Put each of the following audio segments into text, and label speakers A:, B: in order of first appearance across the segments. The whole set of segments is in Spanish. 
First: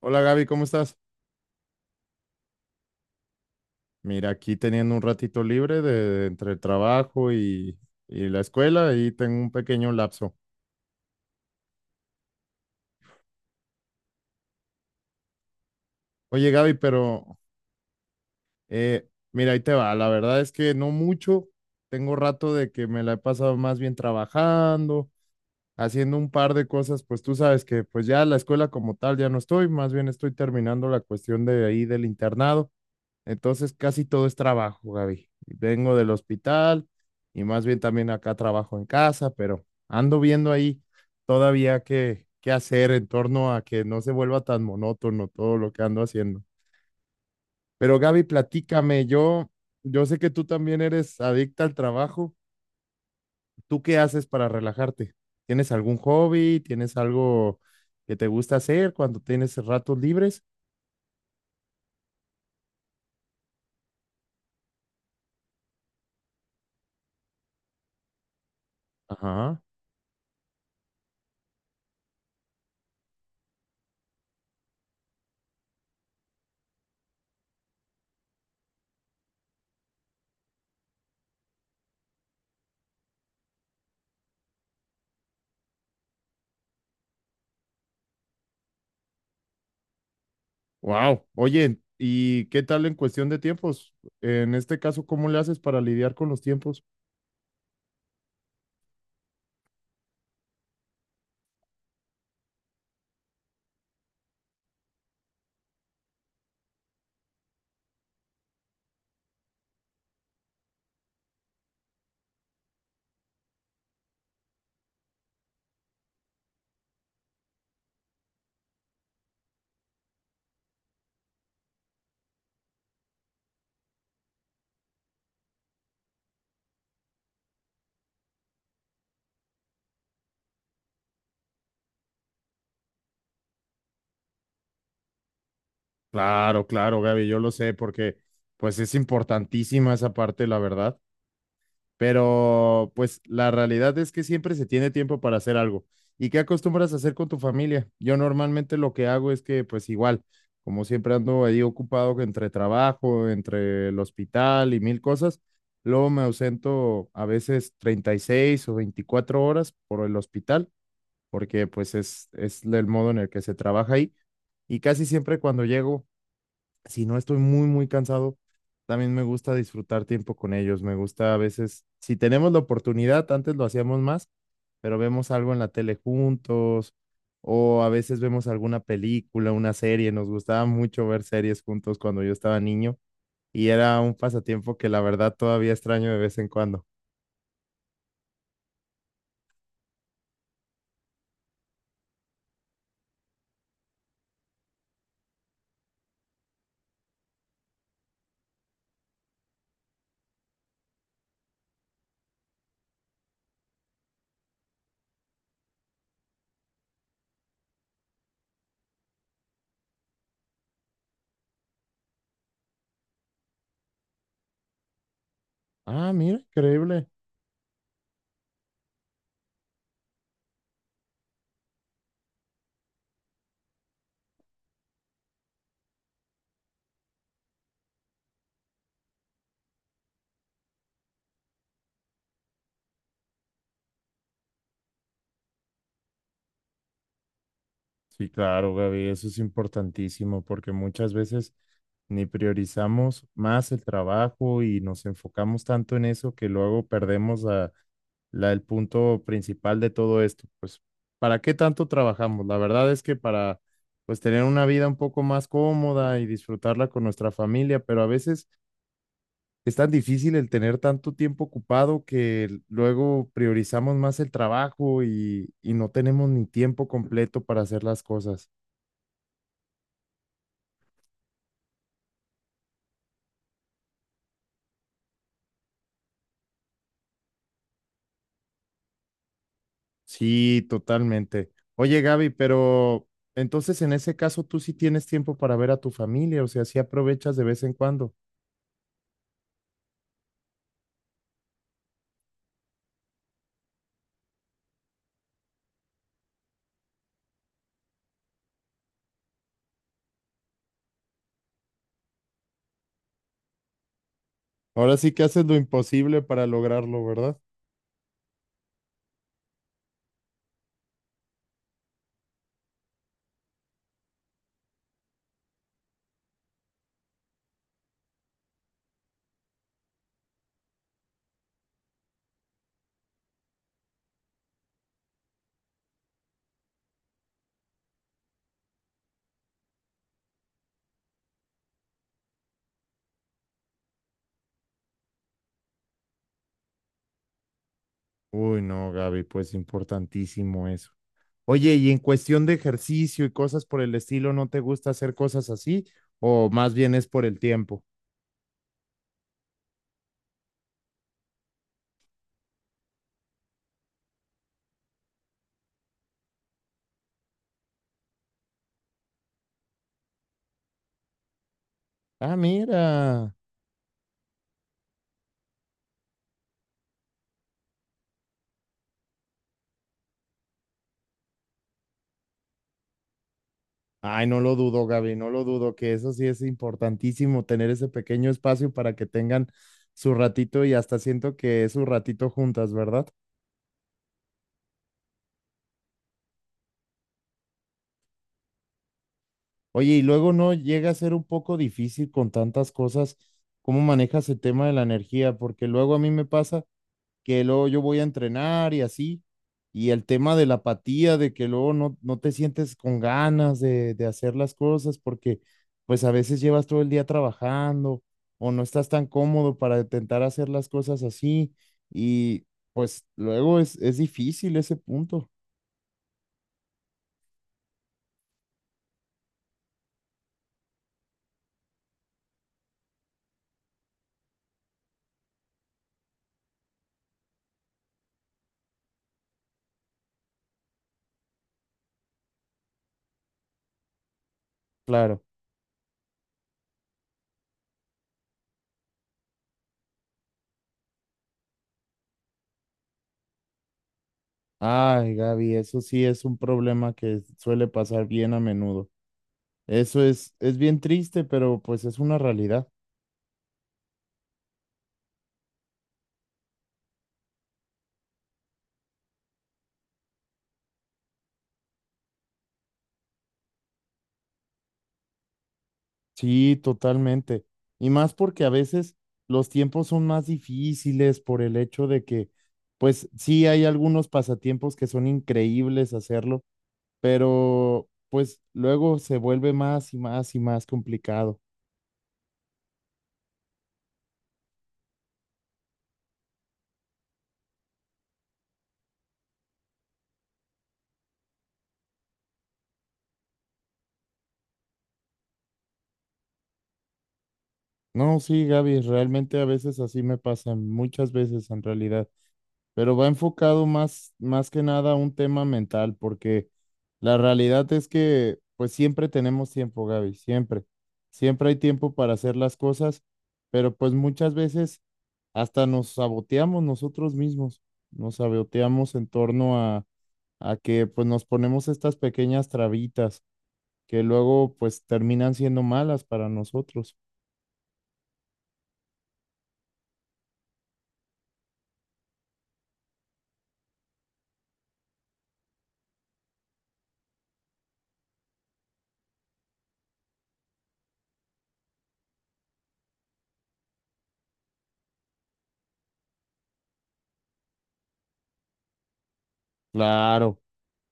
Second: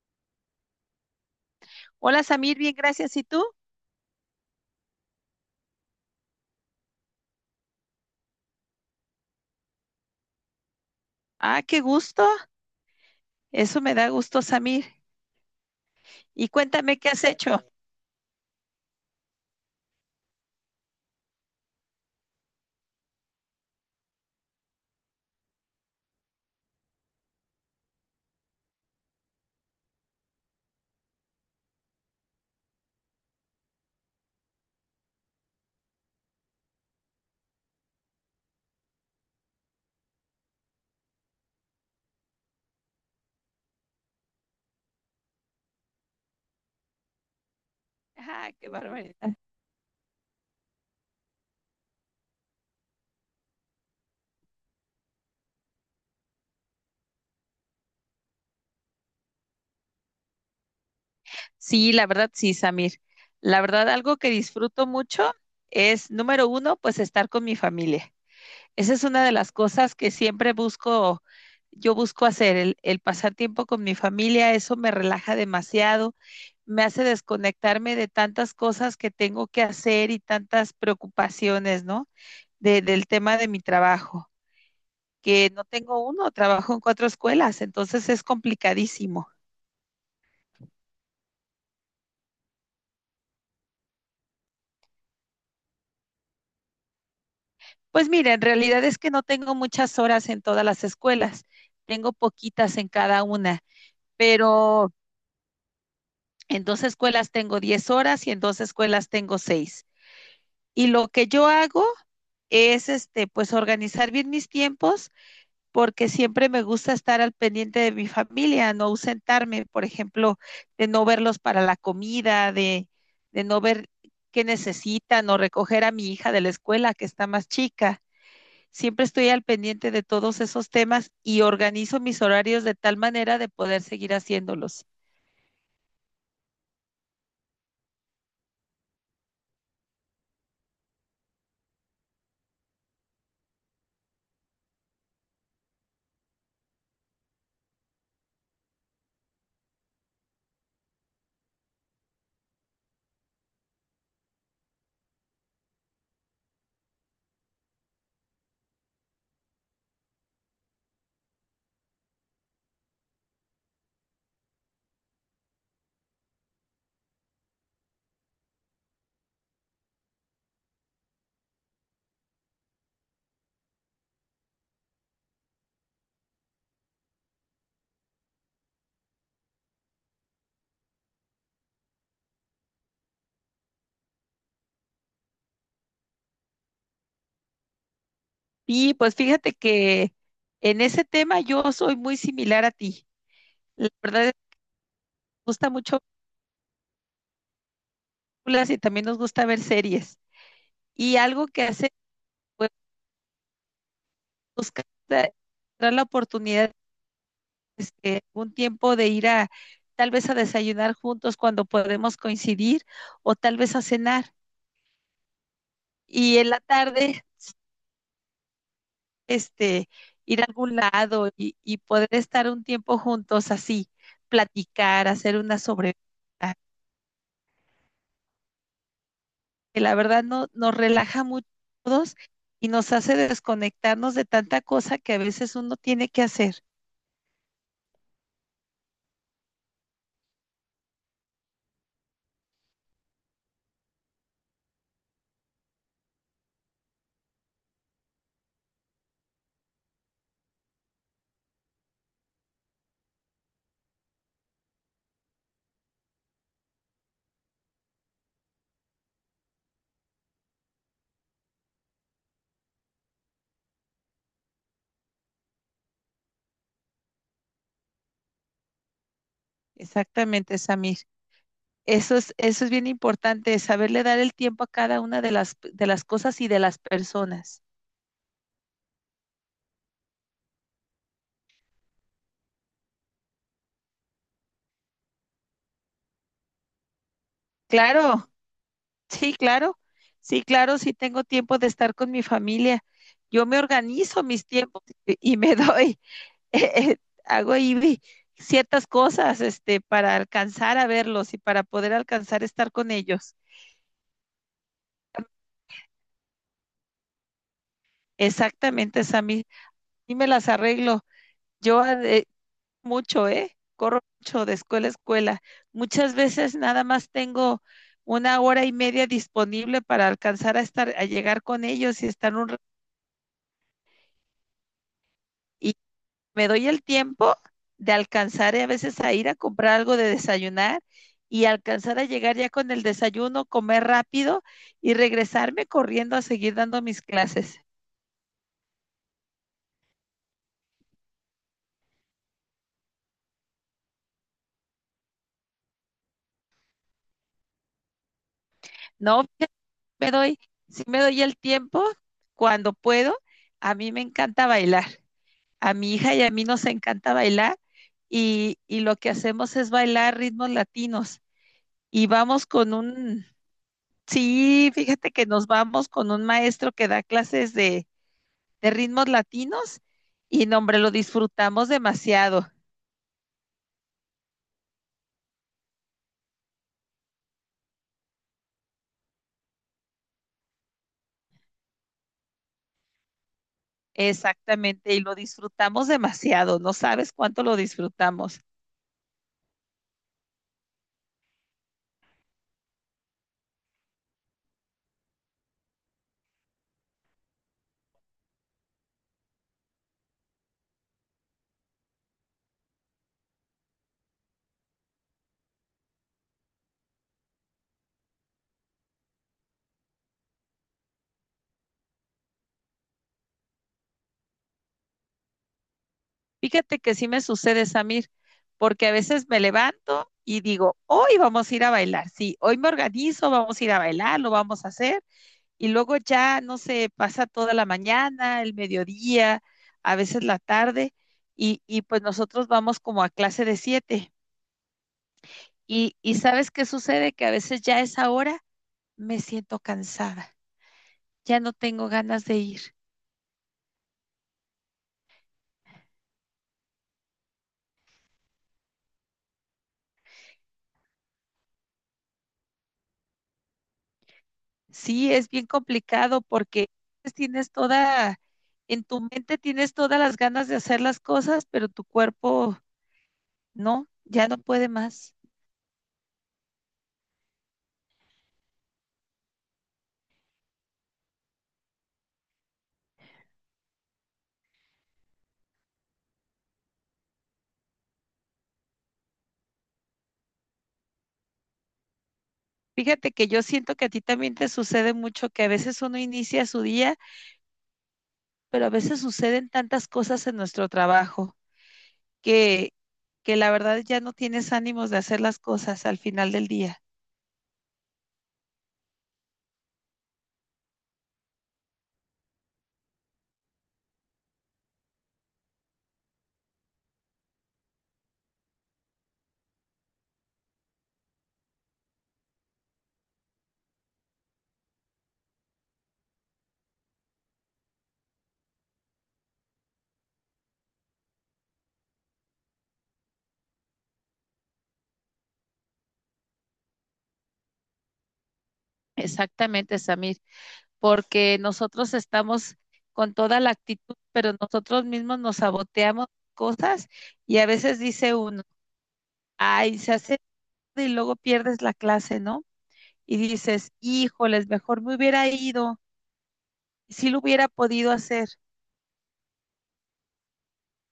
A: Hola Gaby, ¿cómo estás?
B: Hola Samir, bien, gracias. ¿Y tú?
A: Mira, aquí teniendo un ratito libre de entre el trabajo y la escuela y tengo un pequeño lapso.
B: Ah, qué gusto. Eso me da gusto, Samir. Y
A: Oye Gaby,
B: cuéntame qué has
A: pero
B: hecho.
A: mira, ahí te va. La verdad es que no mucho. Tengo rato de que me la he pasado más bien trabajando, haciendo un par de cosas. Pues tú sabes que pues ya la escuela como tal ya no estoy, más bien estoy terminando la cuestión de ahí del internado. Entonces casi todo es trabajo, Gaby. Vengo del hospital y más bien también acá trabajo en casa, pero ando viendo ahí todavía qué hacer en torno a que no se vuelva tan monótono todo lo que ando haciendo. Pero Gaby,
B: Ah, qué
A: platícame,
B: barbaridad.
A: yo sé que tú también eres adicta al trabajo. ¿Tú qué haces para relajarte? ¿Tienes algún hobby? ¿Tienes algo que te gusta hacer cuando tienes ratos libres?
B: Sí, la verdad, sí, Samir. La verdad, algo que disfruto mucho es, número uno, pues estar con mi familia. Esa es una de las
A: Ajá.
B: cosas que siempre busco, yo busco hacer, el pasar tiempo con mi familia, eso me relaja demasiado, me hace desconectarme de tantas cosas que tengo que hacer y tantas preocupaciones, ¿no? Del tema de mi trabajo, que no tengo uno, trabajo en cuatro escuelas, entonces es complicadísimo.
A: Wow. Oye, ¿y qué tal en cuestión de tiempos? En este caso, ¿cómo le haces para lidiar con los tiempos?
B: Pues mira, en realidad es que no tengo muchas horas en todas las escuelas, tengo poquitas en cada una, pero en dos escuelas tengo 10 horas y en dos escuelas tengo seis. Y lo que yo hago es pues organizar bien mis tiempos porque siempre me gusta estar al pendiente de mi familia, no ausentarme, por ejemplo, de no verlos para la comida, de no ver qué necesitan o recoger a mi hija de la escuela que está más chica. Siempre estoy al pendiente de todos esos temas y organizo mis horarios de tal manera de poder seguir haciéndolos.
A: Claro, claro, Gaby, yo lo sé, porque pues es importantísima esa parte, la verdad. Pero pues la realidad es que siempre se tiene tiempo para hacer algo. ¿Y qué acostumbras a hacer con tu familia? Yo normalmente lo que hago es que pues igual, como siempre ando ahí ocupado entre trabajo, entre el hospital y mil cosas, luego me ausento a veces 36 o 24 horas por el hospital, porque pues es el modo en el que se trabaja ahí. Y casi siempre cuando llego si no estoy muy cansado, también me gusta disfrutar tiempo con ellos. Me gusta a veces, si tenemos la oportunidad, antes lo hacíamos más, pero vemos algo en la tele juntos o a veces vemos alguna película, una serie. Nos gustaba mucho ver series juntos cuando yo estaba niño y era un pasatiempo que la verdad todavía extraño de vez en cuando.
B: Sí, pues fíjate que en ese tema yo soy muy similar a ti. La verdad es que nos gusta mucho películas y también nos gusta ver series. Y algo que hace, pues, buscar la encontrar la oportunidad, un tiempo de ir a, tal vez a desayunar juntos cuando podemos coincidir, o tal vez a cenar.
A: Ah, mira,
B: Y en la
A: increíble.
B: tarde, este, ir a algún lado y poder estar un tiempo juntos así, platicar, hacer una sobre que la verdad no, nos relaja mucho a todos y nos hace desconectarnos de tanta cosa que a veces uno tiene que hacer.
A: Sí, claro, Gaby, eso es importantísimo porque muchas veces ni priorizamos más el trabajo y nos enfocamos tanto en eso que luego perdemos a el punto principal de todo esto. Pues, ¿para qué tanto trabajamos? La verdad es que para, pues, tener una vida un poco más cómoda y disfrutarla con nuestra familia, pero a veces es tan difícil el tener tanto tiempo ocupado que luego priorizamos más el trabajo y no tenemos ni tiempo completo para hacer las cosas.
B: Exactamente, Samir. Eso es bien importante, saberle dar el tiempo a cada una de las cosas y de las personas.
A: Sí, totalmente. Oye, Gaby, pero entonces en ese caso tú sí tienes tiempo para ver a tu familia, o sea, sí aprovechas de vez en cuando.
B: Claro, sí, claro, sí, claro, sí tengo tiempo de estar con mi familia. Yo me organizo mis tiempos y me doy, eh, eh, hago ahí ciertas cosas, para alcanzar a verlos y para poder alcanzar a estar con ellos.
A: Ahora sí que haces lo imposible para lograrlo, ¿verdad?
B: Exactamente, Sammy. Y me las arreglo. Yo mucho, ¿eh? Corro mucho de escuela a escuela. Muchas veces nada más tengo 1 hora y media disponible para alcanzar a estar, a llegar con ellos y estar un y me doy el tiempo de alcanzar a veces a ir a comprar algo de desayunar y alcanzar a llegar ya con el desayuno, comer rápido y regresarme corriendo a seguir dando mis clases.
A: Uy, no, Gaby, pues importantísimo eso. Oye, y en cuestión de ejercicio y cosas por el estilo, ¿no te gusta hacer cosas así? ¿O más bien es por el tiempo?
B: No, me doy, sí me doy el tiempo cuando puedo. A mí me encanta bailar. A mi hija y a mí nos encanta bailar y lo que hacemos es bailar ritmos latinos y
A: Ah,
B: vamos con un,
A: mira.
B: sí, fíjate que nos vamos con un maestro que da clases de ritmos latinos y no, hombre, lo disfrutamos demasiado.
A: Ay, no lo dudo, Gaby, no lo dudo, que eso sí es importantísimo, tener ese pequeño espacio para que tengan su ratito y hasta siento que es su ratito juntas, ¿verdad?
B: Exactamente, y lo disfrutamos demasiado, no sabes cuánto lo disfrutamos.
A: Oye, y luego no llega a ser un poco difícil con tantas cosas, ¿cómo manejas el tema de la energía? Porque luego a mí me pasa que luego yo voy a entrenar y así. Y el tema de la apatía, de que luego no te sientes con ganas de hacer las cosas porque pues a veces llevas todo el día trabajando o no estás tan cómodo para intentar hacer las cosas así. Y pues luego es difícil ese punto,
B: Fíjate que sí me sucede, Samir, porque a veces me levanto y digo, hoy vamos a ir a bailar, sí, hoy me organizo, vamos a ir a bailar, lo vamos a hacer, y luego ya, no sé, pasa toda la mañana, el mediodía, a veces la tarde, y pues nosotros vamos como a clase de 7,
A: claro.
B: y ¿sabes qué sucede? Que a veces ya a esa hora me siento cansada, ya no tengo ganas de ir.
A: Ay, Gaby, eso sí es un problema que suele pasar bien a menudo. Es bien triste, pero pues es una realidad.
B: Sí, es bien complicado porque pues, tienes toda, en tu mente tienes todas las ganas de hacer las cosas, pero tu cuerpo no, ya no puede más.
A: Sí, totalmente. Y más porque a veces los tiempos son más difíciles por el hecho de que, pues sí, hay algunos pasatiempos que son increíbles hacerlo, pero pues luego se vuelve más y más y más complicado.
B: Fíjate que yo siento que a ti también te sucede mucho que a veces uno inicia su día, pero a veces suceden tantas cosas en nuestro trabajo que, que la verdad ya no tienes ánimos de hacer las cosas al final del día.
A: No, sí, Gaby, realmente a veces así me pasa, muchas veces en realidad. Pero va enfocado más que nada a un tema mental, porque la realidad es que pues siempre tenemos tiempo, Gaby, siempre. Siempre hay tiempo para hacer las cosas, pero pues muchas veces hasta nos saboteamos nosotros mismos, nos saboteamos en torno a que pues nos ponemos estas pequeñas trabitas que luego pues terminan siendo malas para nosotros.
B: Exactamente, Samir. Porque nosotros estamos con toda la actitud, pero nosotros mismos nos saboteamos cosas y a veces dice uno, ay, se hace y luego pierdes la clase, ¿no? Y dices, híjoles, mejor me hubiera ido, si lo hubiera podido hacer,
A: Claro.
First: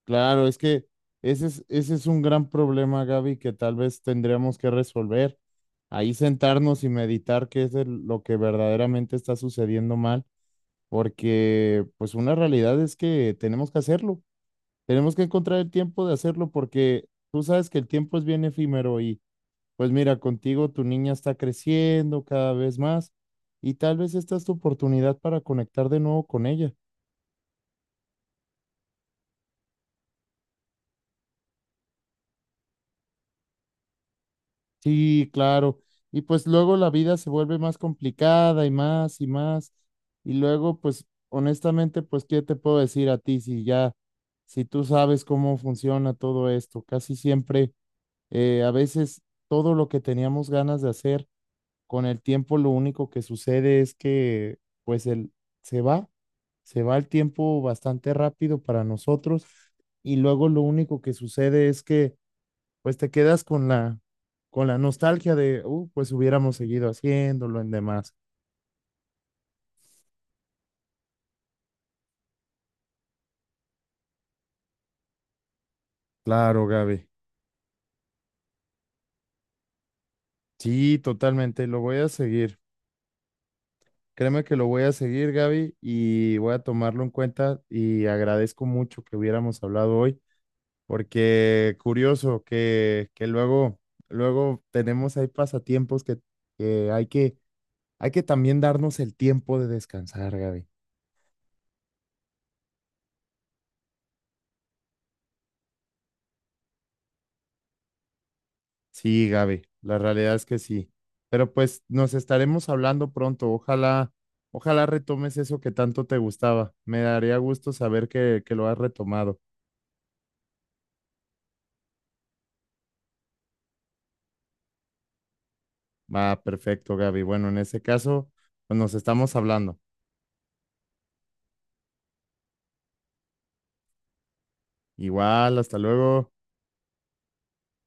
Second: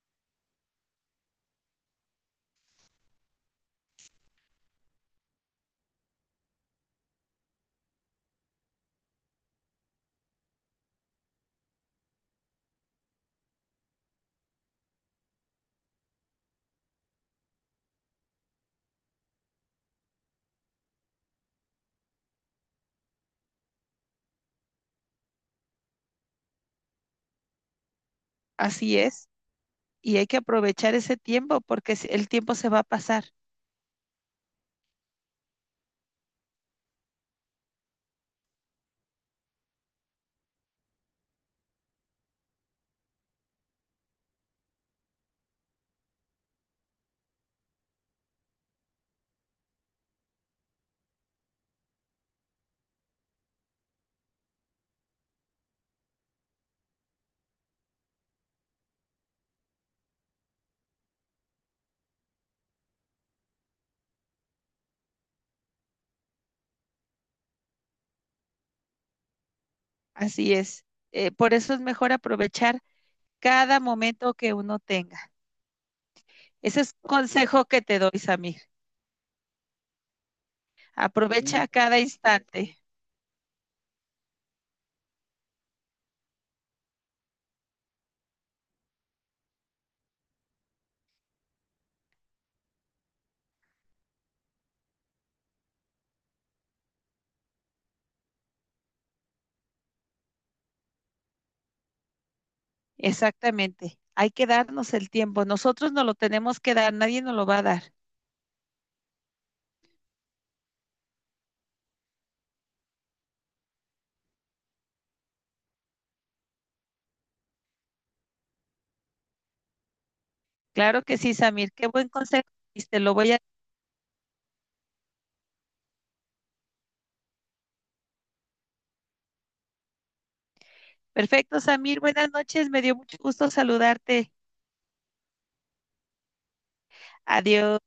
A: Claro, es que ese es un gran problema, Gaby, que tal vez tendríamos que resolver. Ahí sentarnos y meditar qué es lo que verdaderamente está sucediendo mal, porque pues una realidad es que tenemos que hacerlo. Tenemos que encontrar el tiempo de hacerlo porque tú sabes que el tiempo es bien efímero y pues mira, contigo tu niña está creciendo cada vez más y tal vez esta es tu oportunidad para conectar de nuevo con ella.
B: así es, y hay que aprovechar ese tiempo porque si, el tiempo se va a pasar,
A: Sí, claro. Y pues luego la vida se vuelve más complicada y más y más. Y luego, pues honestamente, pues, ¿qué te puedo decir a ti si ya, si tú sabes cómo funciona todo esto? Casi siempre, a veces todo lo que teníamos ganas de hacer, con el tiempo lo único que sucede es que, pues, se va, se va el tiempo bastante rápido para nosotros. Y luego lo único que sucede es que pues te quedas con con la nostalgia de, pues hubiéramos seguido haciéndolo en demás.
B: así es. Por eso es mejor aprovechar cada momento que uno tenga.
A: Claro,
B: Ese es
A: Gaby.
B: un consejo que te doy, Samir.
A: Sí, totalmente,
B: Aprovecha
A: lo voy
B: cada
A: a seguir.
B: instante.
A: Créeme que lo voy a seguir, Gaby, y voy a tomarlo en cuenta y agradezco mucho que hubiéramos hablado hoy, porque curioso que luego, luego tenemos ahí pasatiempos que hay hay que también darnos el tiempo de descansar, Gaby.
B: Exactamente. Hay que darnos el tiempo. Nosotros no lo tenemos que dar, nadie nos lo va a dar.
A: Sí, Gaby, la realidad es que sí. Pero pues nos estaremos hablando pronto. Ojalá, ojalá retomes eso que tanto te gustaba. Me daría gusto saber que lo has retomado.
B: Claro que sí, Samir. Qué buen consejo. Te lo voy a...
A: Va, perfecto, Gaby. Bueno, en ese caso, pues nos estamos hablando.
B: Perfecto, Samir. Buenas noches. Me dio mucho gusto saludarte.
A: Igual, hasta luego.
B: Adiós.